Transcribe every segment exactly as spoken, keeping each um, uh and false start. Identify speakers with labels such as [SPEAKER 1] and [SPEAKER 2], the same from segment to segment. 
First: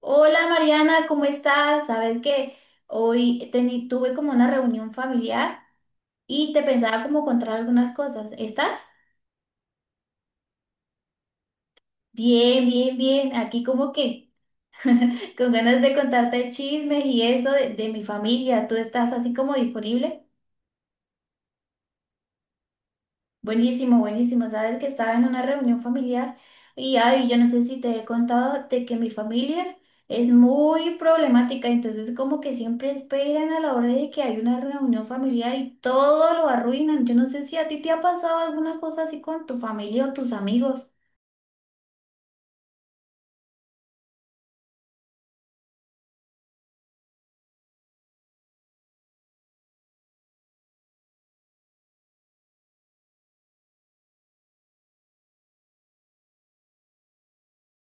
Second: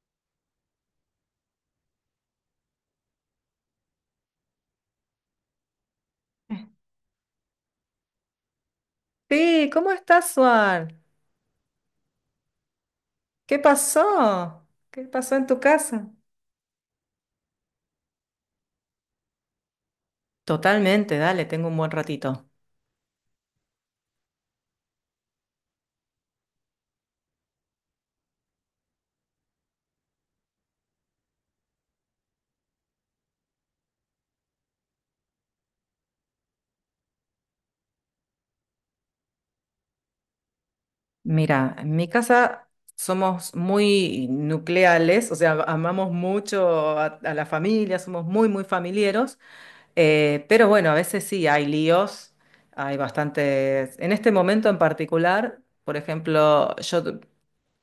[SPEAKER 1] Hola Mariana, ¿cómo estás? Sabes que hoy teni- tuve como una reunión familiar y te pensaba como contar algunas cosas. ¿Estás?
[SPEAKER 2] Sí, ¿cómo estás, Juan?
[SPEAKER 1] Bien, bien, bien.
[SPEAKER 2] ¿Qué
[SPEAKER 1] Aquí como que
[SPEAKER 2] pasó? ¿Qué pasó en
[SPEAKER 1] con
[SPEAKER 2] tu
[SPEAKER 1] ganas de
[SPEAKER 2] casa?
[SPEAKER 1] contarte chismes y eso de, de mi familia. ¿Tú estás así como disponible?
[SPEAKER 2] Totalmente, dale, tengo un buen ratito.
[SPEAKER 1] Buenísimo, buenísimo. Sabes que estaba en una reunión familiar y ay, yo no sé si te he contado de que mi familia es muy problemática, entonces como que siempre esperan a la hora de que hay una reunión familiar y todo lo arruinan. Yo no sé si a ti te ha pasado alguna cosa así con tu familia o tus amigos.
[SPEAKER 2] Mira, en mi casa somos muy nucleales, o sea, amamos mucho a, a la familia, somos muy, muy familieros, eh, pero bueno, a veces sí hay líos, hay bastantes. En este momento en particular, por ejemplo, yo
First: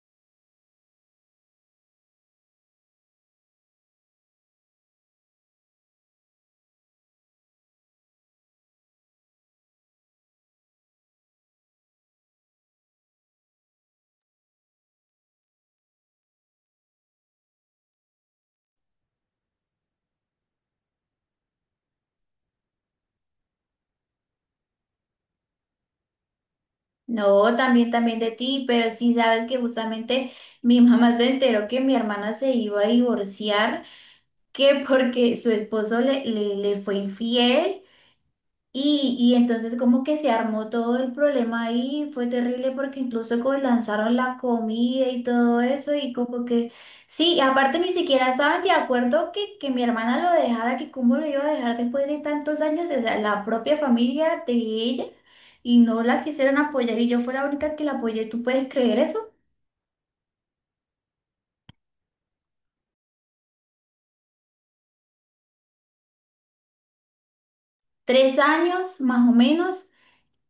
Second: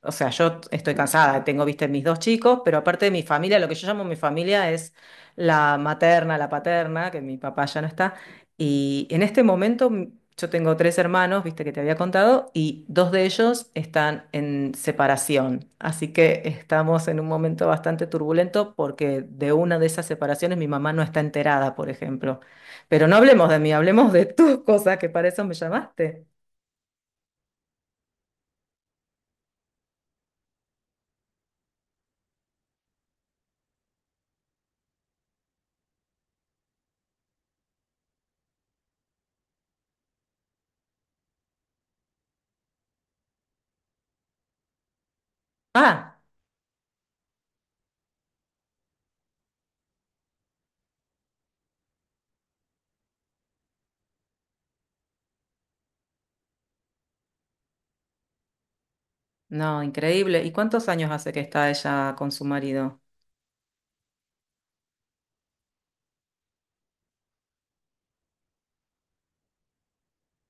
[SPEAKER 2] O sea, yo estoy cansada, tengo, viste, mis dos chicos, pero aparte de mi familia, lo que yo llamo mi familia es la materna, la paterna, que mi papá ya no está. Y en este momento mm, yo tengo tres hermanos, viste, que te había contado, y dos de ellos están en separación. Así que estamos en un momento bastante turbulento porque de una de esas separaciones mi mamá no está enterada, por ejemplo. Pero no hablemos de mí, hablemos de tus cosas, que para eso me llamaste.
[SPEAKER 1] No, también, también de ti, pero sí sabes que justamente mi mamá se enteró que mi hermana se iba a divorciar, que porque su esposo le, le le fue infiel. Y, y entonces como que se armó todo el problema ahí, fue terrible porque incluso como lanzaron la comida y todo eso y
[SPEAKER 2] Ah.
[SPEAKER 1] como que, sí, y aparte ni siquiera estaban de acuerdo que, que mi hermana lo dejara, que cómo lo iba a dejar después de tantos años, o sea, la propia familia de ella y no la quisieron apoyar y yo fui la única que la apoyé, ¿tú puedes creer eso?
[SPEAKER 2] No, increíble. ¿Y cuántos años hace que está ella con su marido?
[SPEAKER 1] Tres años más o menos.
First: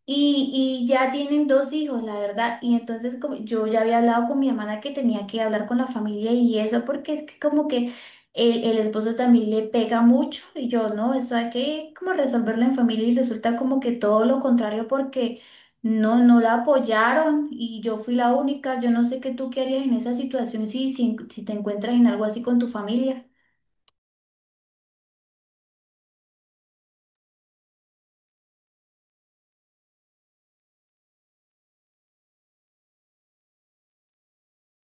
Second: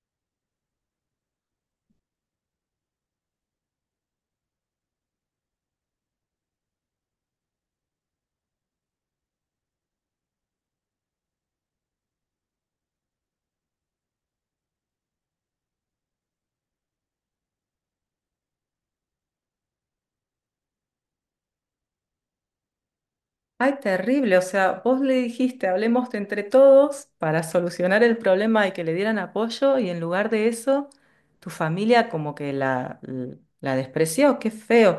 [SPEAKER 1] Y, y ya tienen dos hijos, la verdad. Y entonces como yo ya había hablado con mi hermana que tenía que hablar con la familia y eso, porque es que como que el, el esposo también le pega mucho y yo, no, eso hay que como resolverlo en familia y resulta como que todo lo contrario porque no, no la apoyaron y yo fui la única. Yo no sé qué tú qué harías en esa situación si, si, si te encuentras en algo así con tu familia.
[SPEAKER 2] Ay, terrible. O sea, vos le dijiste, hablemos de entre todos para solucionar el problema y que le dieran apoyo y en lugar de eso, tu familia como que la, l- la despreció. Qué feo.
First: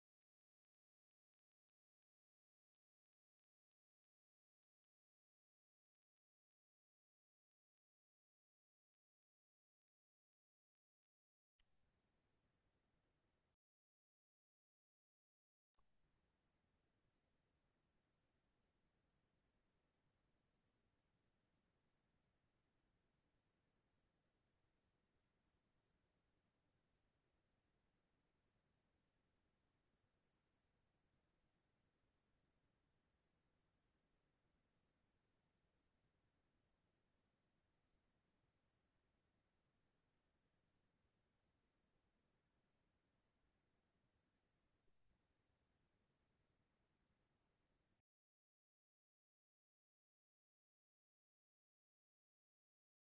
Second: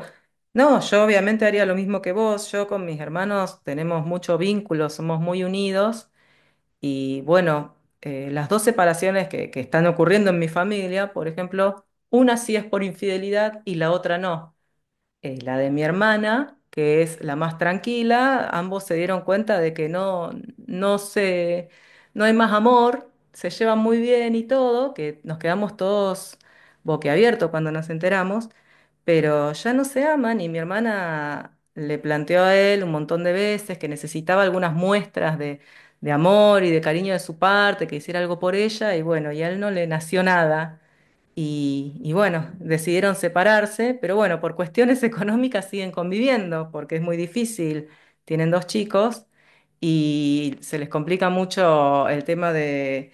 [SPEAKER 2] No, yo obviamente haría lo mismo que vos. Yo con mis hermanos tenemos mucho vínculo, somos muy unidos y bueno, eh, las dos separaciones que que están ocurriendo en mi familia, por ejemplo, una sí es por infidelidad y la otra no. Eh, la de mi hermana, que es la más tranquila, ambos se dieron cuenta de que no, no se, no hay más amor, se llevan muy bien y todo, que nos quedamos todos boquiabiertos cuando nos enteramos, pero ya no se aman y mi hermana le planteó a él un montón de veces que necesitaba algunas muestras de, de amor y de cariño de su parte, que hiciera algo por ella y bueno, y a él no le nació nada. Y, y bueno, decidieron separarse, pero bueno, por cuestiones económicas siguen conviviendo, porque es muy difícil. Tienen dos chicos y se les complica mucho el tema de,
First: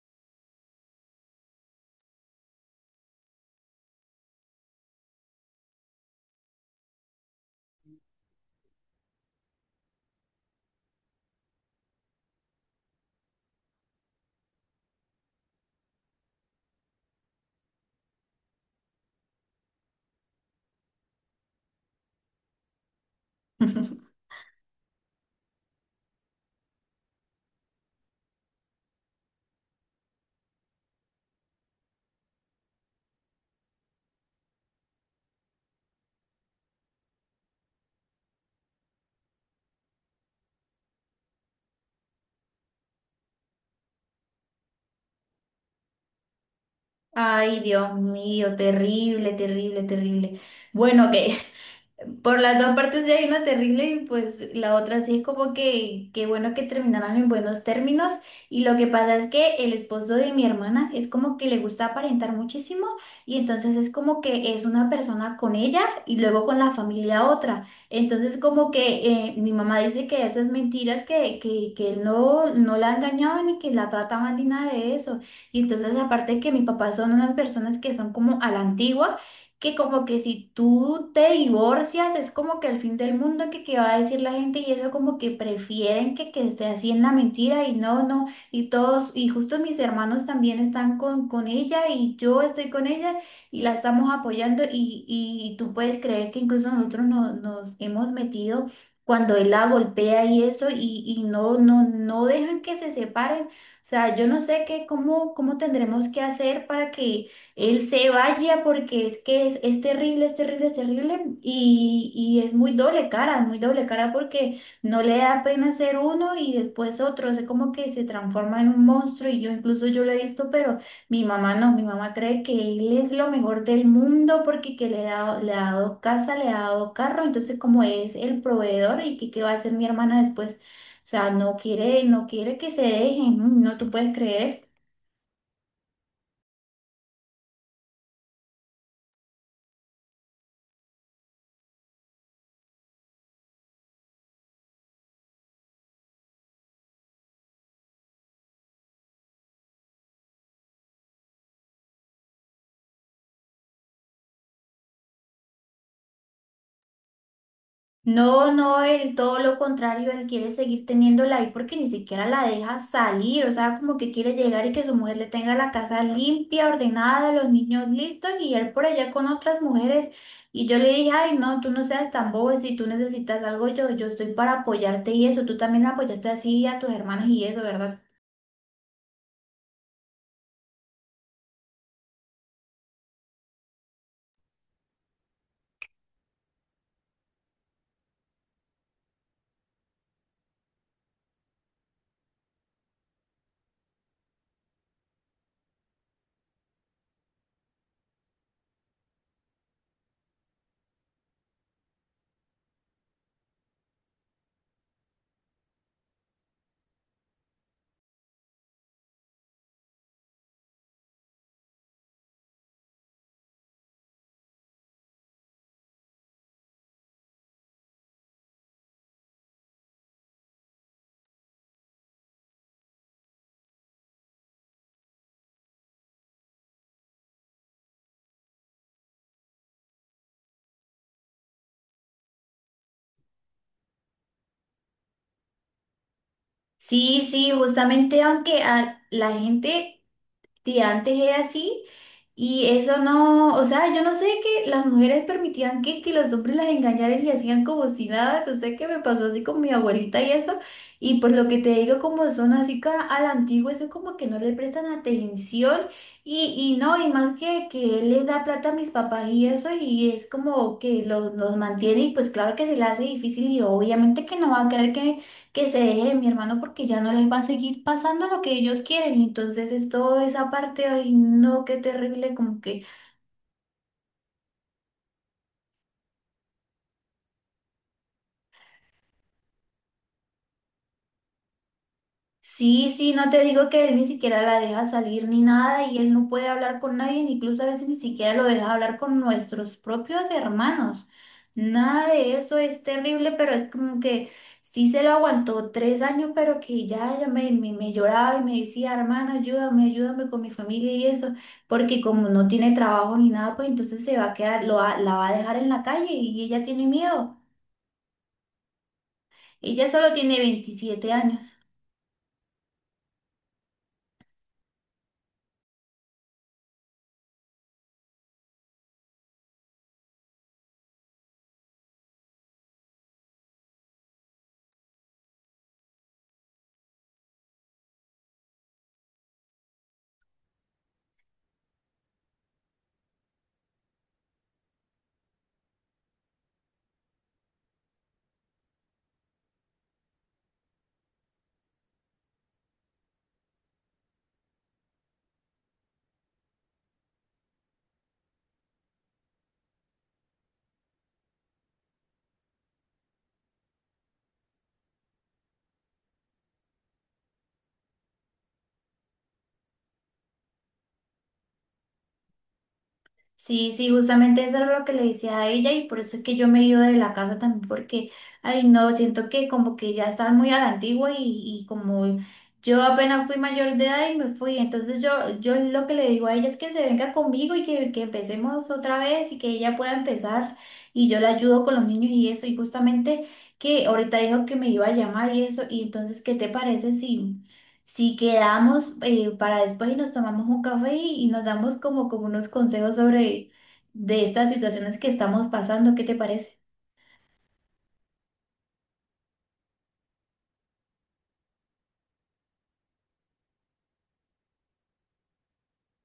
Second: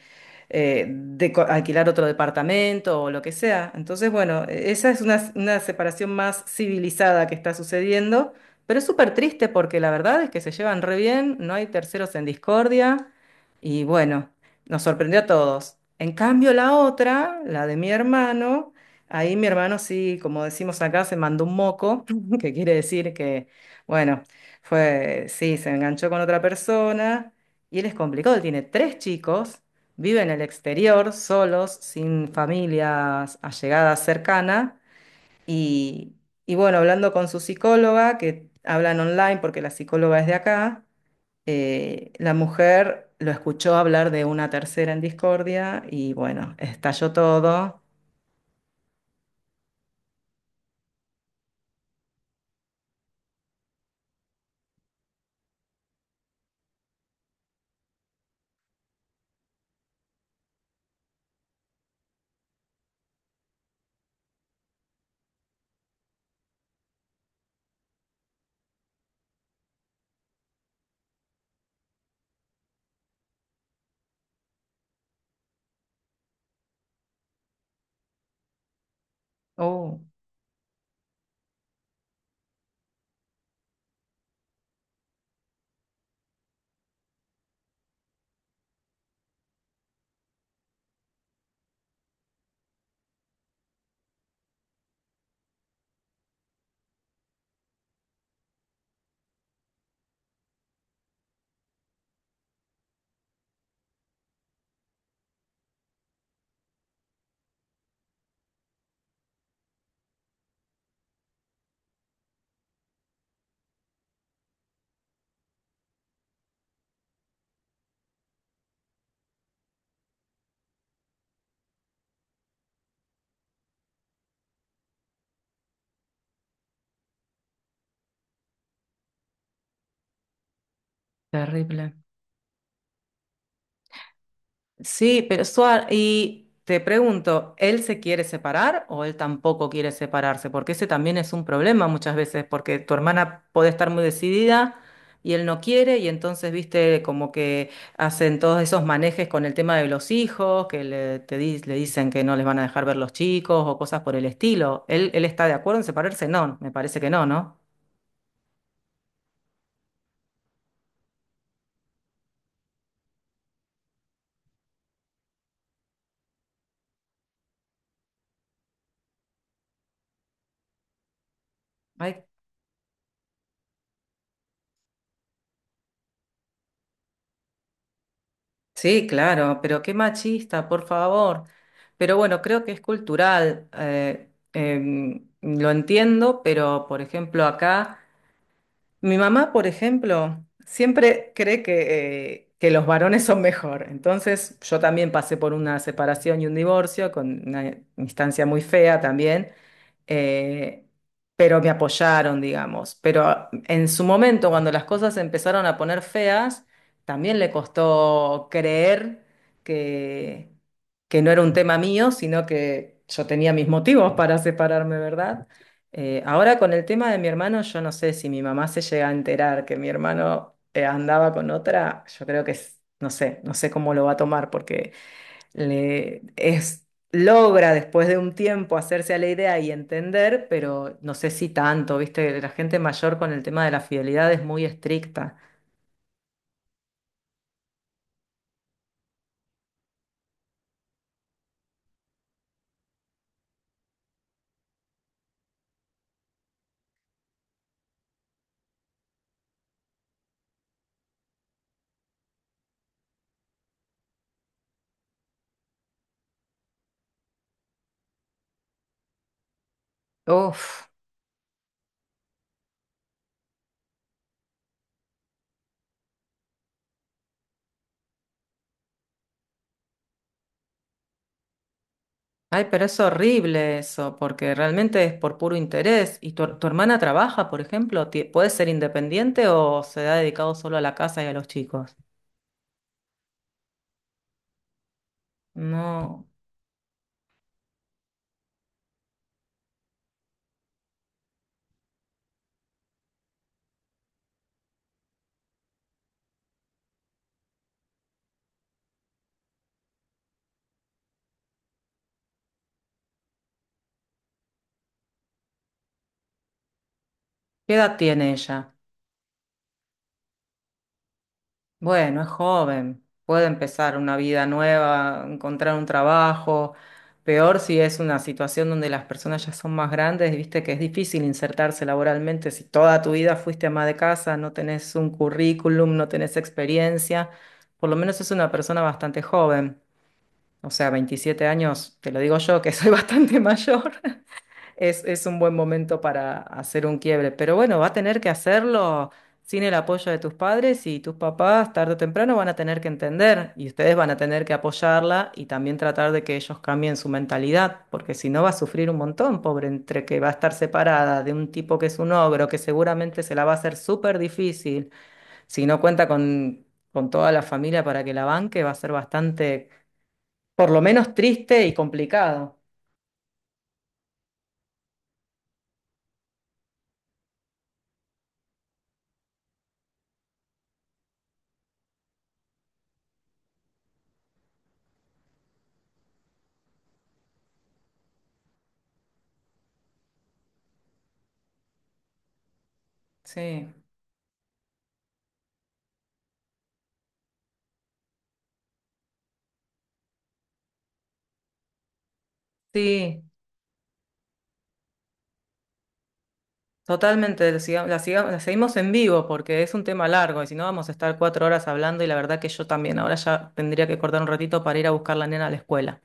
[SPEAKER 2] eh, de co- alquilar otro departamento o lo que sea. Entonces, bueno, e- esa es una, una separación más civilizada que está sucediendo, pero es súper triste porque la verdad es que se llevan re bien, no hay terceros en discordia y bueno. Nos sorprendió a todos. En cambio, la otra, la de mi hermano, ahí mi hermano sí, como decimos acá, se mandó un moco, que quiere decir que, bueno, fue, sí, se enganchó con otra persona y él es complicado, él tiene tres chicos, vive en el exterior, solos, sin familias allegadas cercana y, y bueno, hablando con su psicóloga, que hablan online porque la psicóloga es de acá. Eh, la mujer lo escuchó hablar de una tercera en discordia y bueno, estalló
[SPEAKER 1] Ay,
[SPEAKER 2] todo.
[SPEAKER 1] Dios mío, terrible, terrible, terrible. Bueno, ok, por las dos partes ya hay una terrible y pues la otra sí es como que qué bueno que terminaron en buenos términos y lo que pasa es que el esposo de mi hermana es como que le gusta aparentar muchísimo y entonces es como que es una persona con ella y luego con la familia otra. Entonces como que eh, mi mamá dice que eso es mentiras, que, que, que él no, no la ha engañado ni que la trata mal ni nada de eso. Y entonces aparte que mis papás son unas personas que son como a la antigua que
[SPEAKER 2] Oh,
[SPEAKER 1] como que si tú te divorcias es como que el fin del mundo que, qué va a decir la gente y eso como que prefieren que, que esté así en la mentira y no, no, y todos, y justo mis hermanos también están con, con ella y yo estoy con ella y la estamos apoyando y, y tú puedes creer que incluso nosotros no- nos hemos metido cuando él la golpea y eso y, y no, no, no dejan que se separen. O sea, yo no sé qué, cómo, cómo tendremos que hacer para que él se vaya porque es que es, es terrible, es terrible, es terrible y, y es muy doble cara, es muy doble cara porque no le da pena ser uno y después otro, es como que se transforma en un monstruo y yo incluso yo lo he visto, pero mi mamá no, mi mamá cree que él es lo mejor del mundo porque que le ha, le ha dado casa, le ha dado carro, entonces como es el proveedor y que qué va a hacer mi hermana después, o sea, no
[SPEAKER 2] terrible.
[SPEAKER 1] quiere, no quiere que se dejen, no, no, tú puedes creer esto.
[SPEAKER 2] Sí, pero Suar, y te pregunto, ¿él se quiere separar o él tampoco quiere separarse? Porque ese también es un problema muchas veces, porque tu hermana puede estar muy decidida y él no quiere, y entonces, viste, como que hacen todos esos manejes con el tema de los hijos, que le, te di- le dicen que no les van a dejar ver los chicos o cosas por el estilo. ¿Él, él está de acuerdo en separarse? No, me parece que no, ¿no?
[SPEAKER 1] No, no, él todo lo contrario, él quiere seguir teniéndola ahí porque ni siquiera la deja salir, o sea, como que quiere llegar y que su mujer le tenga la casa limpia, ordenada, los niños listos y él por allá con otras mujeres. Y yo le dije, ay, no, tú no seas tan bobo, si tú necesitas algo, yo, yo estoy para apoyarte y eso, tú también apoyaste así a tus hermanas y eso, ¿verdad?
[SPEAKER 2] Sí, claro, pero qué machista, por favor. Pero bueno, creo que es cultural. Eh, em, lo entiendo, pero por ejemplo acá, mi mamá, por ejemplo, siempre cree que, eh, que los varones son mejor. Entonces yo también pasé por una separación y un divorcio con una instancia muy fea también, eh, pero me apoyaron, digamos. Pero en su momento, cuando las cosas se empezaron a poner feas, también le costó creer que, que no era un tema mío, sino que yo tenía mis motivos para separarme, ¿verdad? Eh, ahora con el tema de mi hermano, yo no sé si mi mamá se llega a enterar que mi hermano eh, andaba con otra, yo creo que es- no sé, no sé cómo lo va a tomar, porque le es, logra después de un tiempo hacerse a la idea y entender, pero no sé si tanto, ¿viste? La gente mayor con el tema de la fidelidad es muy estricta.
[SPEAKER 1] Sí, sí, justamente aunque a la gente sí, antes era así y eso no, o sea, yo no sé que las mujeres permitían que, que los hombres las engañaran y hacían como si nada, no sé qué me pasó así con mi abuelita y eso, y por lo que te digo, como son así ca- a la antigua, eso como que no le prestan atención y, y no, y más que, que él les da plata a mis papás y eso, y es como
[SPEAKER 2] Uf,
[SPEAKER 1] que los, los mantiene y pues claro que se le hace difícil y obviamente que no va a querer que que se deje de mi hermano porque ya no les va a seguir pasando lo que ellos quieren. Entonces es toda esa parte, ay, no, qué terrible, como
[SPEAKER 2] ay, pero
[SPEAKER 1] que
[SPEAKER 2] es horrible eso, porque realmente es por puro interés. ¿Y tu, tu hermana trabaja, por ejemplo? Ti- ¿Puede ser independiente o se ha dedicado solo a la casa y a los chicos?
[SPEAKER 1] sí, sí, no te digo que él ni siquiera la deja salir ni nada y él
[SPEAKER 2] No.
[SPEAKER 1] no puede hablar con nadie, incluso a veces ni siquiera lo deja hablar con nuestros propios hermanos. Nada de eso es terrible, pero es como que sí se lo aguantó tres años, pero que ya, ya me, me, me lloraba y me decía, hermana, ayúdame, ayúdame con mi familia y eso, porque como no tiene trabajo ni nada, pues entonces se va a quedar, lo, va- la va a dejar en la calle y ella tiene miedo.
[SPEAKER 2] ¿Qué edad tiene ella?
[SPEAKER 1] Ella solo tiene veintisiete años.
[SPEAKER 2] Bueno, es joven, puede empezar una vida nueva, encontrar un trabajo. Peor si es una situación donde las personas ya son más grandes, viste que es difícil insertarse laboralmente si toda tu vida fuiste ama de casa, no tenés un currículum, no tenés experiencia. Por lo menos es una persona bastante joven, o sea, veintisiete años, te lo digo yo que soy bastante mayor. Es, es un buen momento para hacer un quiebre, pero bueno, va a tener que hacerlo sin el apoyo de tus padres y tus papás tarde o temprano van a tener que entender y ustedes van a tener que apoyarla y también tratar de que ellos cambien su mentalidad, porque si no va a sufrir un montón, pobre, entre que va a estar separada de un tipo que es un ogro, que seguramente se la va a hacer súper difícil, si no cuenta con, con toda la familia para que la banque, va a ser bastante, por lo menos triste y complicado.
[SPEAKER 1] Sí, sí, justamente eso era lo que le decía a ella y por eso es que yo me he ido de la casa también porque, ay no, siento que como que ya estaba muy a la antigua y, y como yo apenas fui mayor de edad y me fui, entonces yo, yo lo que le digo a ella es que se venga conmigo y que, que empecemos otra vez y que ella pueda empezar y yo la ayudo con los niños y eso y justamente
[SPEAKER 2] Sí,
[SPEAKER 1] que ahorita dijo que me iba a llamar y eso y entonces, ¿qué te parece si... si quedamos eh, para después y nos tomamos un café y, y nos damos como, como unos consejos
[SPEAKER 2] sí.
[SPEAKER 1] sobre de estas situaciones que estamos pasando, ¿qué te parece?
[SPEAKER 2] Totalmente, lo siga- la, siga- la seguimos en vivo porque es un tema largo y si no vamos a estar cuatro horas hablando y la verdad que yo también ahora ya tendría que cortar un ratito para ir a buscar la nena a la escuela.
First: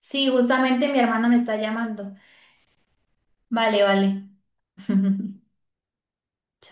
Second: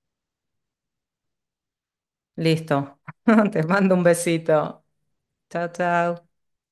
[SPEAKER 1] Sí, justamente mi hermana me está llamando.
[SPEAKER 2] Listo. Te
[SPEAKER 1] Vale,
[SPEAKER 2] mando un
[SPEAKER 1] vale.
[SPEAKER 2] besito. Chao, chao.